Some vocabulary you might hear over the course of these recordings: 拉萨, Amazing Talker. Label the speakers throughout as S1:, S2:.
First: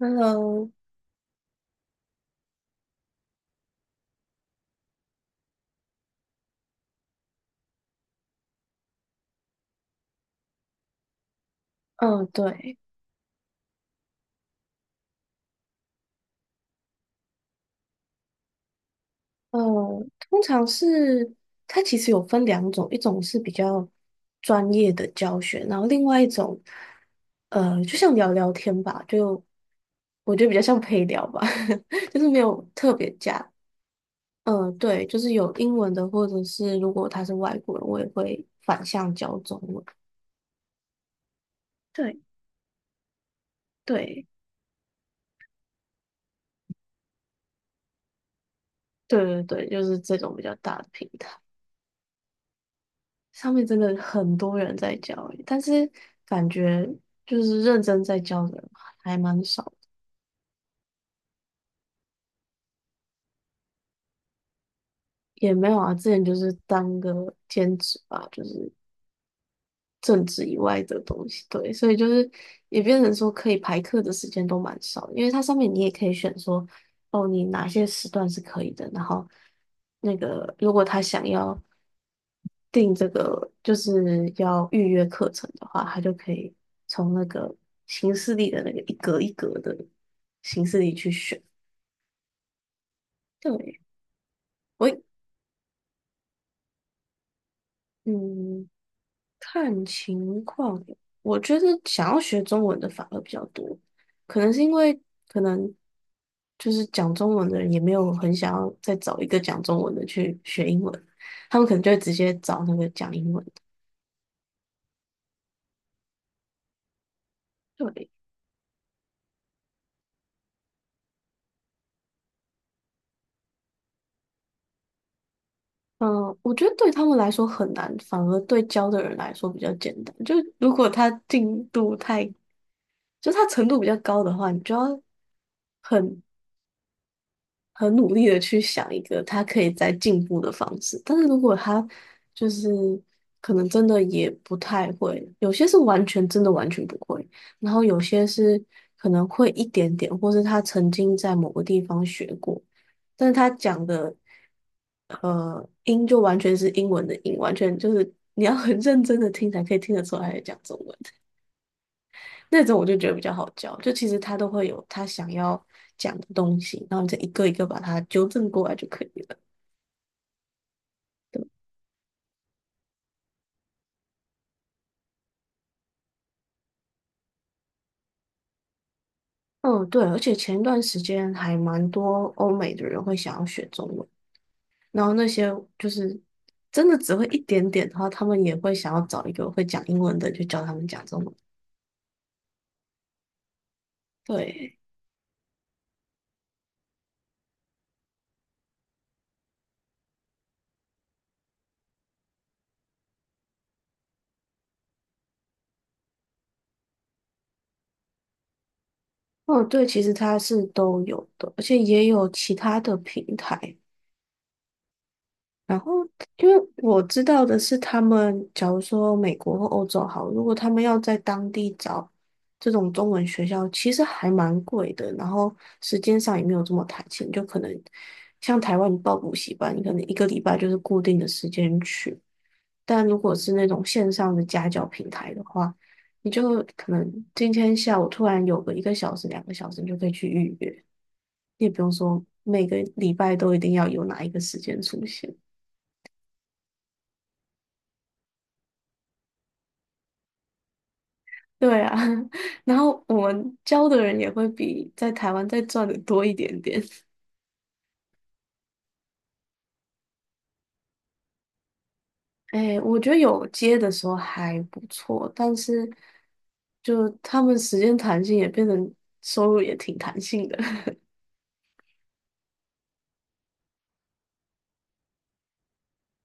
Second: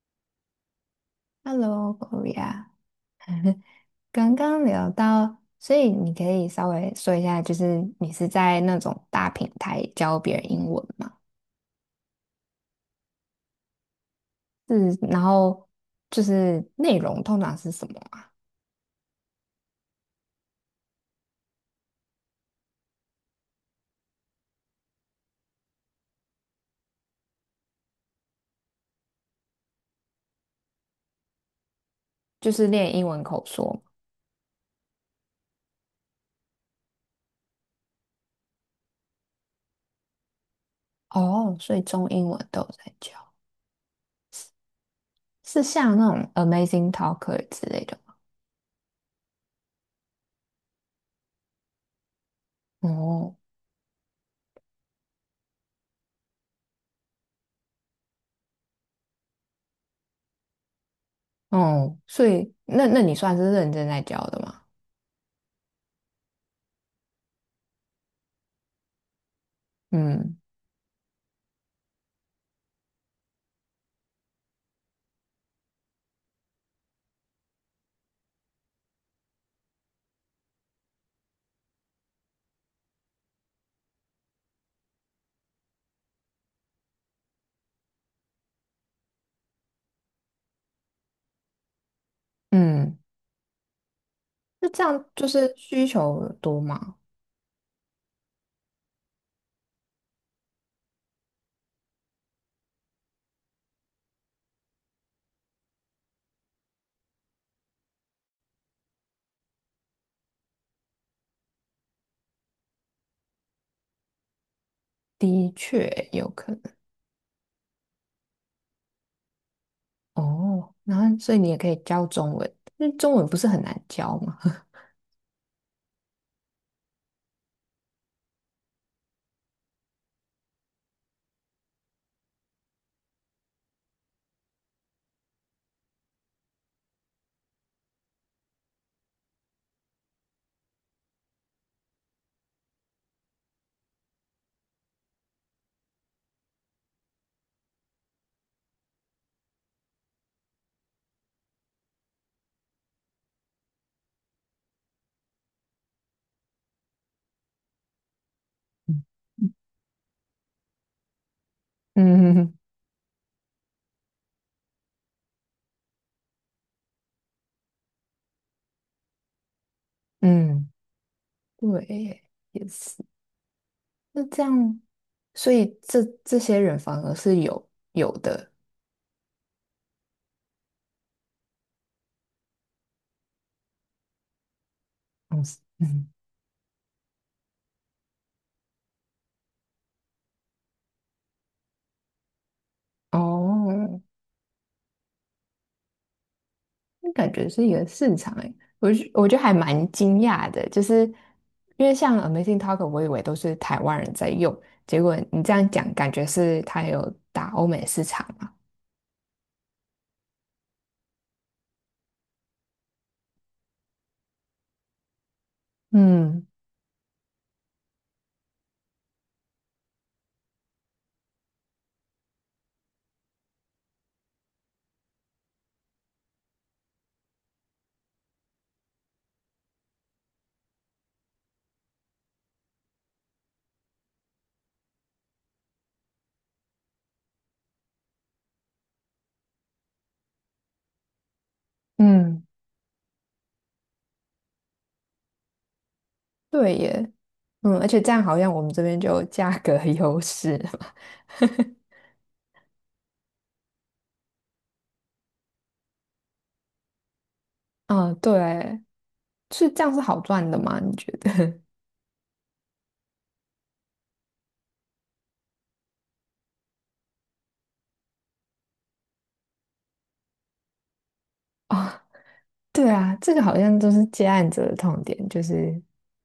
S1: Hello，
S2: Hello, Goria 刚刚聊到，所以你可以稍微说一下，就是你是在那种大平台教别人英文吗？
S1: 嗯，对，
S2: 是，然后就是内容通常是什么啊。
S1: 嗯，通常是它其实有分两种，一种是比较专业的教学，然后另外一种，就像聊聊天吧，就我觉得比较像陪聊吧，就是没
S2: 就
S1: 有
S2: 是
S1: 特
S2: 练英
S1: 别
S2: 文口
S1: 加，
S2: 说吗。
S1: 嗯，对，就是有英文的，或者是如果他是外国人，我也会反向教中文。
S2: 哦，所以中
S1: 对，
S2: 英文都有在教，
S1: 对。
S2: 是像那种 Amazing Talker 之类的吗？
S1: 对对对，就是这种比较大的平台。
S2: 哦，
S1: 上面真的很多人在教欸，但是感觉就是认真在教的人还蛮少的。
S2: 哦，所以那你算是认真在教的吗？
S1: 也没有啊。之前就是当个兼职吧，就是政
S2: 嗯
S1: 治以外的东西，对，所以就是也变成说可以排课的时间都蛮少的，因为它上面你也可以选说，哦，你哪些时段是可以的，然后那个如果他想要。订这个就是要预约课程的话，他就可以从那个形式历的那个一格一格的形式里去选。
S2: 嗯，
S1: 对，
S2: 那这
S1: 我
S2: 样就是需求多吗？
S1: 嗯，看情况。我觉得想要学中文的反而比较多，可能是因为，可能就是讲中文的人也没有很想要再找一个讲中文的去学英文，他们可能就会直接找那个讲英文的。
S2: 的确有可能。
S1: 对。
S2: 哦，然后所以你也可以教中文，那中文不是很难教吗？
S1: 嗯，我觉得对他们来说很难，反而对教的人来说比较简单。就如果他进度太，就他程度比较高的话，你就要很很努力的去想一个他可以再进步的方式。但是如果他就是可能真的也不太会，有些是完全真的完全不会，然后有些是可能会一点点，或是他曾经在某个地方学过，但是他讲的音就完全是英文的音，完全就是你要很认真 的听才可以听得出来他在讲中文。
S2: 嗯
S1: 那种我就觉得比较好教，就其实他都会有他想要讲的东西，然后你再一个一个把它纠正过来就可以了。
S2: 嗯，对耶，也是。那这样，所以这些人反而是有的，
S1: 嗯，对，而且前一段时间还蛮多欧美的人会想要学中文，然后那
S2: 嗯
S1: 些就
S2: 嗯，
S1: 是真的只会一点点的话，他们也会想要找一个会讲英文的就教他们讲中文。
S2: 哦，
S1: 对。
S2: 那感觉是一个市场诶，我觉得还蛮惊讶的，就是因为像 Amazing Talk 我以为都是台湾人在用，结果你这样讲，感觉是它有打欧美市场嘛？
S1: 哦，对，其实它是都有的，而且也有其他的平台。然后，因
S2: 嗯
S1: 为我知道的是，他们假如说美国或欧洲好，如果他们要在当地找这种中文学校，其实还蛮贵的，然后时间上也没有这么弹性，就可能像台湾你报补习班，你可能一个礼拜就是固定的时间去，但如果是那种线上的家教平台的话，你就可能今天下午突然有个一个小时、两个小时，你就可以去预约，你也不用说
S2: 嗯。
S1: 每个礼拜都一定要有哪一个时间出现。
S2: 对耶，嗯，而且这样好像我们这边就有价格 优势嘛。
S1: 对啊，然后我们教的人也会比在台湾再赚的多一点点。
S2: 啊，对，是这样是好赚的吗？你觉得？
S1: 哎，我觉得有接的时候还不错，但是就他们时间弹性也变成收入也挺弹性的。
S2: 啊，对啊，这个好像都是接案者的痛点，就是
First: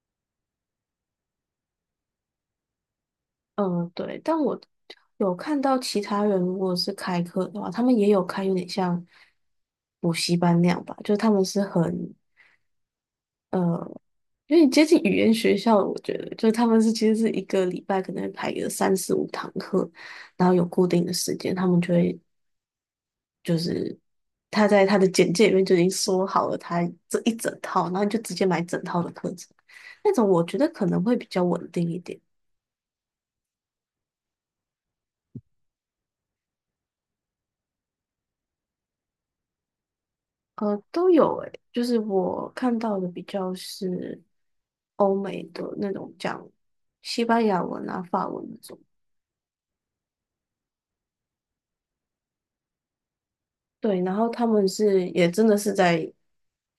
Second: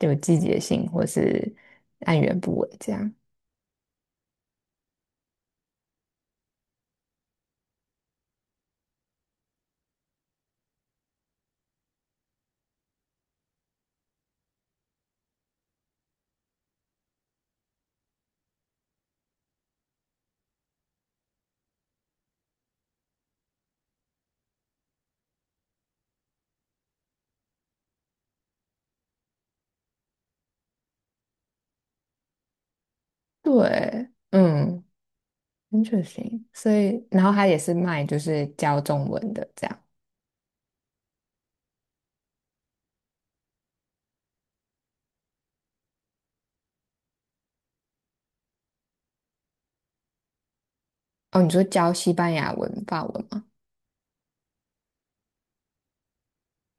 S2: 有季节性或是按源不稳这样。
S1: 嗯，对，但我有看到其他人如果是开课的话，他们也有开有点像补习班那样吧，就他们是很，因为接近语言学校，我觉得就是他们是其实是一个礼拜可能会排个三四五堂课，然后有固定的时间，他们就会，他在他的简介里面就已经说好了他这一整套，然后你就直接买整套的课程，那种我觉得可能会比较稳定一点。
S2: 对，嗯，interesting。所以，然后他也是卖就是教中文的这样。
S1: 都有诶，就是我看到的比较是欧美的那种讲西班牙文啊、法文那种。
S2: 哦，你说教西班牙文、法文吗？
S1: 对，然后他们是也真的是在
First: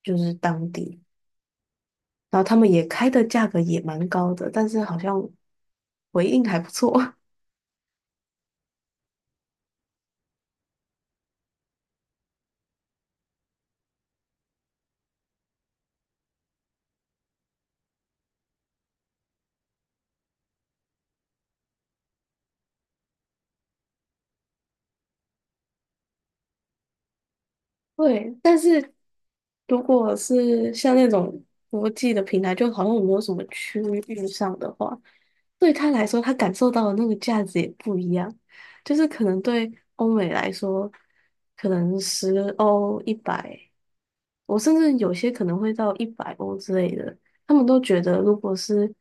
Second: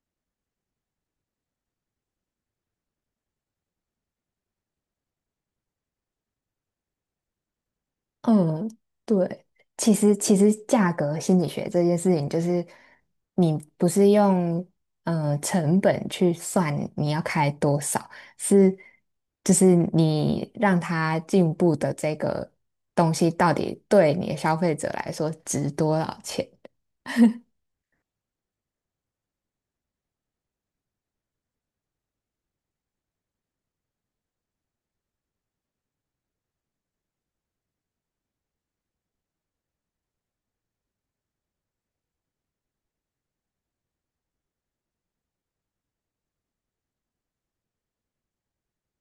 S1: 就是当地。然后他们也开的价格也蛮高的，但是好像回应还不错。
S2: 嗯，对，其实价格心理学这件事情，就是你不是用成本去算你要开多少，是就是你让它进步的这个东西到底对你的消费者来说值多少钱？
S1: 对，但是如果是像那种国际的平台，就好像没有什么区域上的话，对他来说，他感受到的那个价值也不一样。就是可能对欧美来说，可能10欧、一百，我甚至有些可能会到100欧之类的，他们都觉得如果是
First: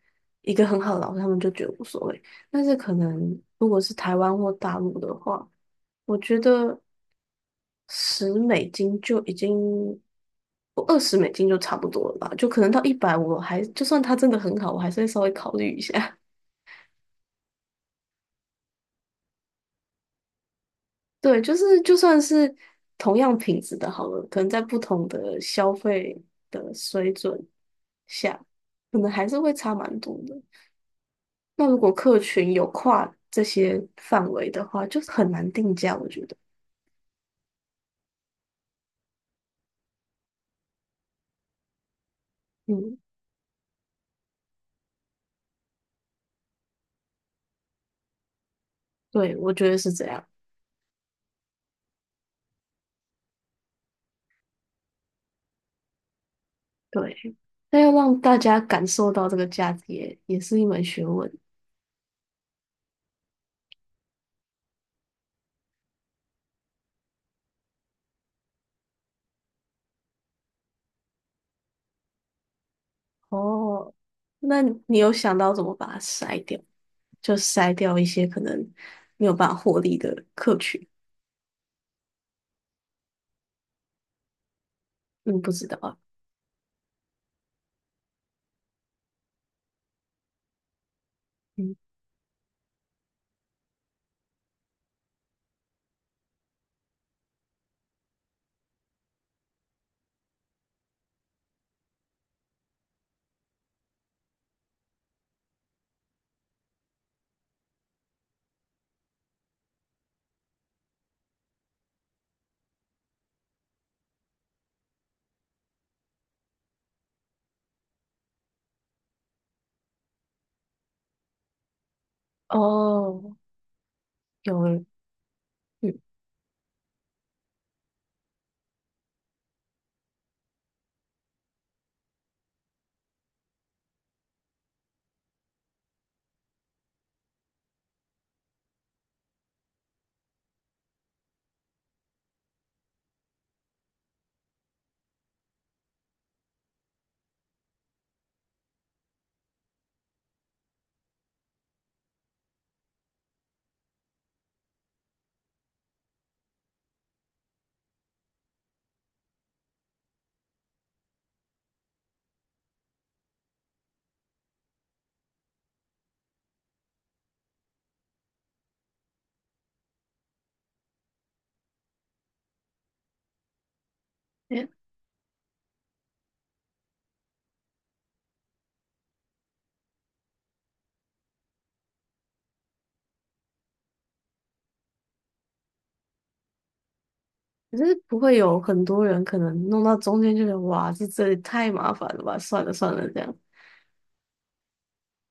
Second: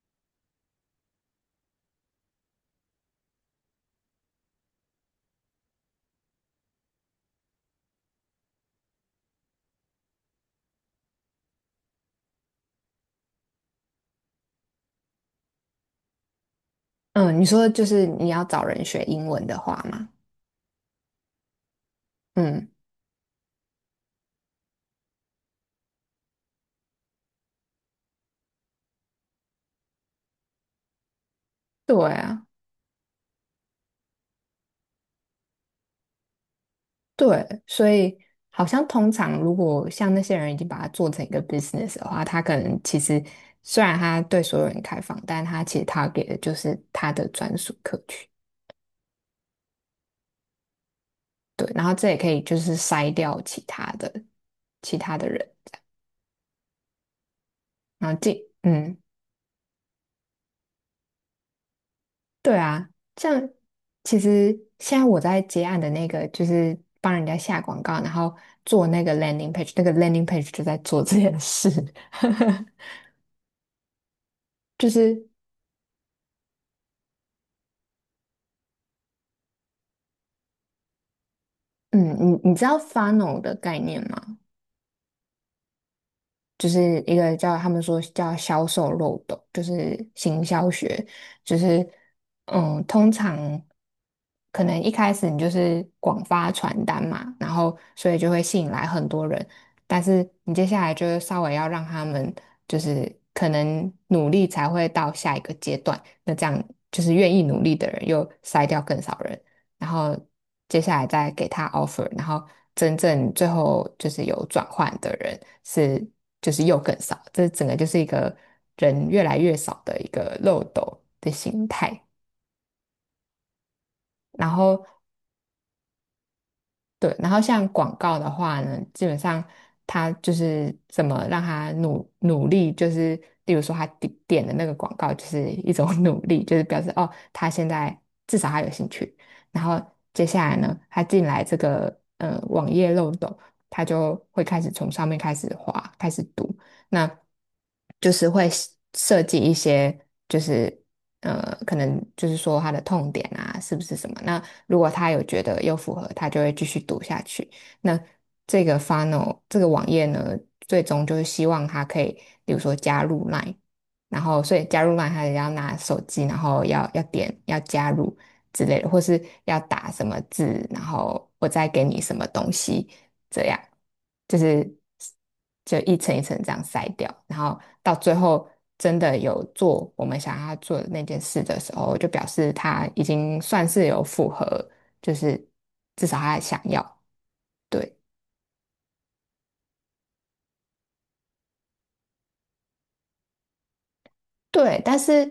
S1: 一个很好的老师，他们就觉得无所谓。但是可能如果是台湾或大陆的话，我觉得。十美金就已经，我20美金就差不多了吧，就可能到一百，我还就算它真的很好，我还是会稍微考虑一下。
S2: 嗯，你说就是你要找人学英文的话嘛，
S1: 对，就是就算是
S2: 嗯，
S1: 同样品质的好了，可能在不同的消费的水准下，可能还是会差蛮多的。那如果
S2: 对
S1: 客
S2: 啊。
S1: 群有跨这些范围的话，就是很难定价，我觉得。
S2: 对，所以好像通常如果像那些人已经把它做成一个 business 的话，他可能
S1: 嗯，
S2: 其实虽然他对所有人开放，但他其实他给的就是他的专属客群。
S1: 对，我觉得是这样。
S2: 对，然后这也可以就是筛掉其他的人，
S1: 对，那要
S2: 然后
S1: 让大家感
S2: 嗯，
S1: 受到这个价值也也是一门学问。
S2: 对啊，像其实现在我在接案的那个就是帮人家下广告，然后做那个 landing page，那个 landing page 就在做这件事。
S1: 哦，那
S2: 就
S1: 你有
S2: 是
S1: 想到怎么把它筛掉？就筛掉一些可能没有办法获利的客群？
S2: 嗯，你知道 funnel 的概念吗？
S1: 嗯，不知道啊。
S2: 就是一个叫他们说叫销售漏斗，就是行销学，就
S1: 嗯。
S2: 是通常可能一开始你就是广发传单嘛，然后所以就会吸引来很多人，但是你接下来就是稍微要让他们就是可能努力才会到下一个阶段，那这样就是愿意努力的人又筛掉更少人，然后接下来再给他 offer，然后真正最后就是有转换的人是就是又更少，这整个就是一个人越来越少的一个漏斗的形态。
S1: 哦，
S2: 然
S1: 有诶。
S2: 后
S1: 嗯。
S2: 对，然后像广告的话呢，基本上他就是怎么让他努努力，就是例如说他点点的那个广告就是一种 努力，就是表示哦，他现在至少他有兴趣。然后接下来呢，他进来这个网页漏洞，他就会开始从上面开始滑，开始读，那就是会设计一些。就是。可能就是说他的痛点啊，是不是什么？那如果他有觉得又符合，他就会继续读下去。那这个 funnel 这个网页呢，最终就是希望他可以，比如说加入 Line，然后所以加入 Line，他也要拿手机，然后要点要加入之类的，或是要打什么字，然后我再给你什么东西，这样，就
S1: 诶，
S2: 是就一层一层这样筛掉，然后到最后真的有做我们想要他做的那件事的时候，就表示他已经算是有符合，就是至少他想要，
S1: 可是
S2: 对
S1: 不会有很多人可能弄到中间就觉得哇，这这也太麻烦了吧？算了算了，这样。
S2: 对，但是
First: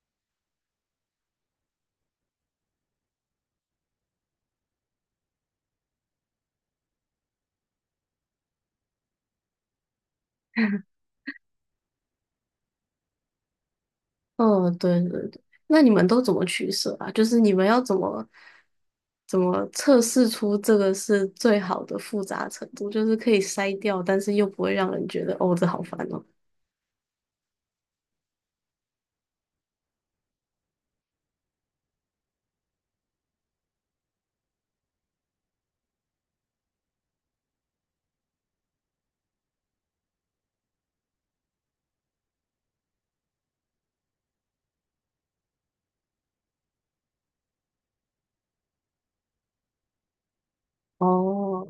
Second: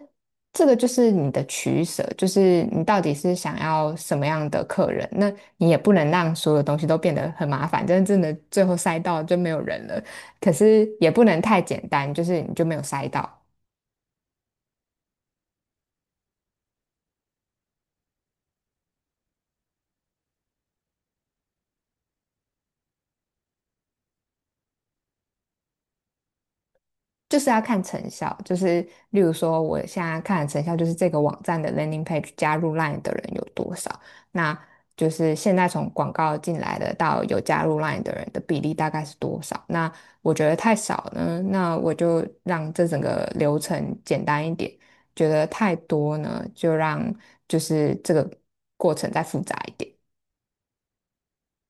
S2: 这个就是你的取舍，就是你到底是想要什么样的客人，那你也不能让所有东西都变得很麻烦，真的真的最后筛到就没有人了，可是 也不能太简单，就是你就没有筛到。
S1: 嗯，对对对。那你们都怎么取舍啊？就是你们要怎么怎么测试出这个是最好的复杂程度，就是可以筛掉，但是又不会让人觉得哦，这好烦哦。
S2: 就是要看成效，就是例如说，我现在看的成效就是这个网站的 landing page 加入 LINE 的人有多少，那就是现在从广告进来的到有加入 LINE 的人的比例大概是多少？那我觉得太少呢，那我就让这整个流程简单一点；觉得太多呢，就让就是这个过程再复杂一点。
S1: 哦。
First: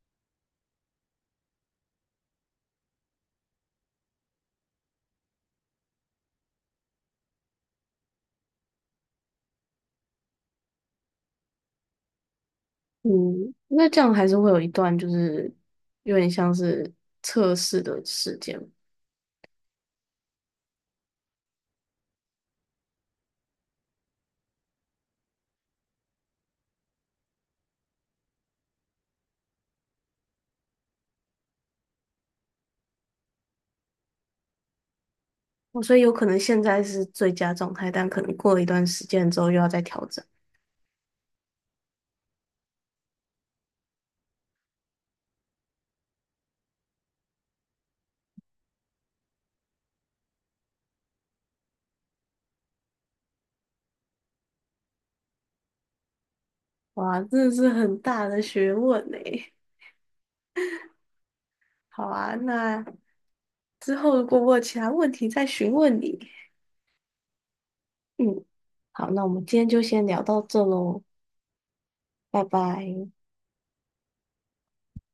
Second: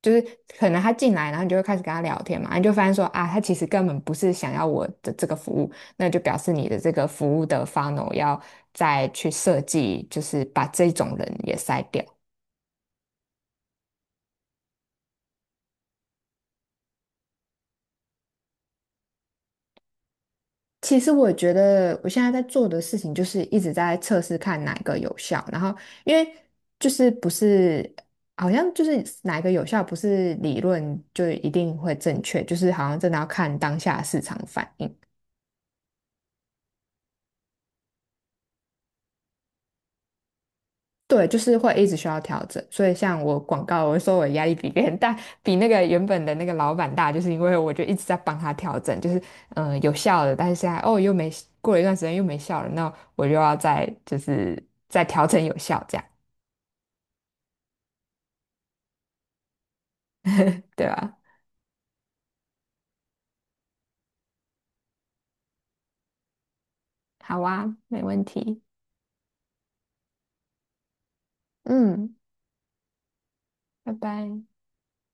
S2: 就是可能他进来，然后你就会开始跟他聊天嘛，你就发现说啊，他其实根本不是想要我的这个服务，那就表示你的这个服务的 funnel 要再去设计，就是把这种人也筛掉。
S1: 嗯，那这样还是会有一段就是有点像是测试的时间。
S2: 其实我觉得我现在在做的事情就是一直在测试看哪个有效，然后因为就是不是好像就是哪个有效，不是理论就一定会正确，就是好像真的要看当下市场反应。
S1: 哦，所以有可能现在是最佳状态，但可能过了一段时间之后又要再调整。
S2: 对，就是会一直需要调整，所以像我广告，我说我压力比别人大，比那个原本的那个老板大，就是因为我就一直在帮他调整，就是有效的，但是现在哦又没过了一段时间又没效了，那我就要再就是再调整有效这样，
S1: 哇，真的是很大的学问呢。
S2: 对吧？
S1: 好啊，那之后如果我有其他问题再询问你。
S2: 好啊，没问
S1: 嗯。
S2: 题，
S1: 好，那我们今天就先聊到这喽。
S2: 嗯，
S1: 拜拜。
S2: 拜拜。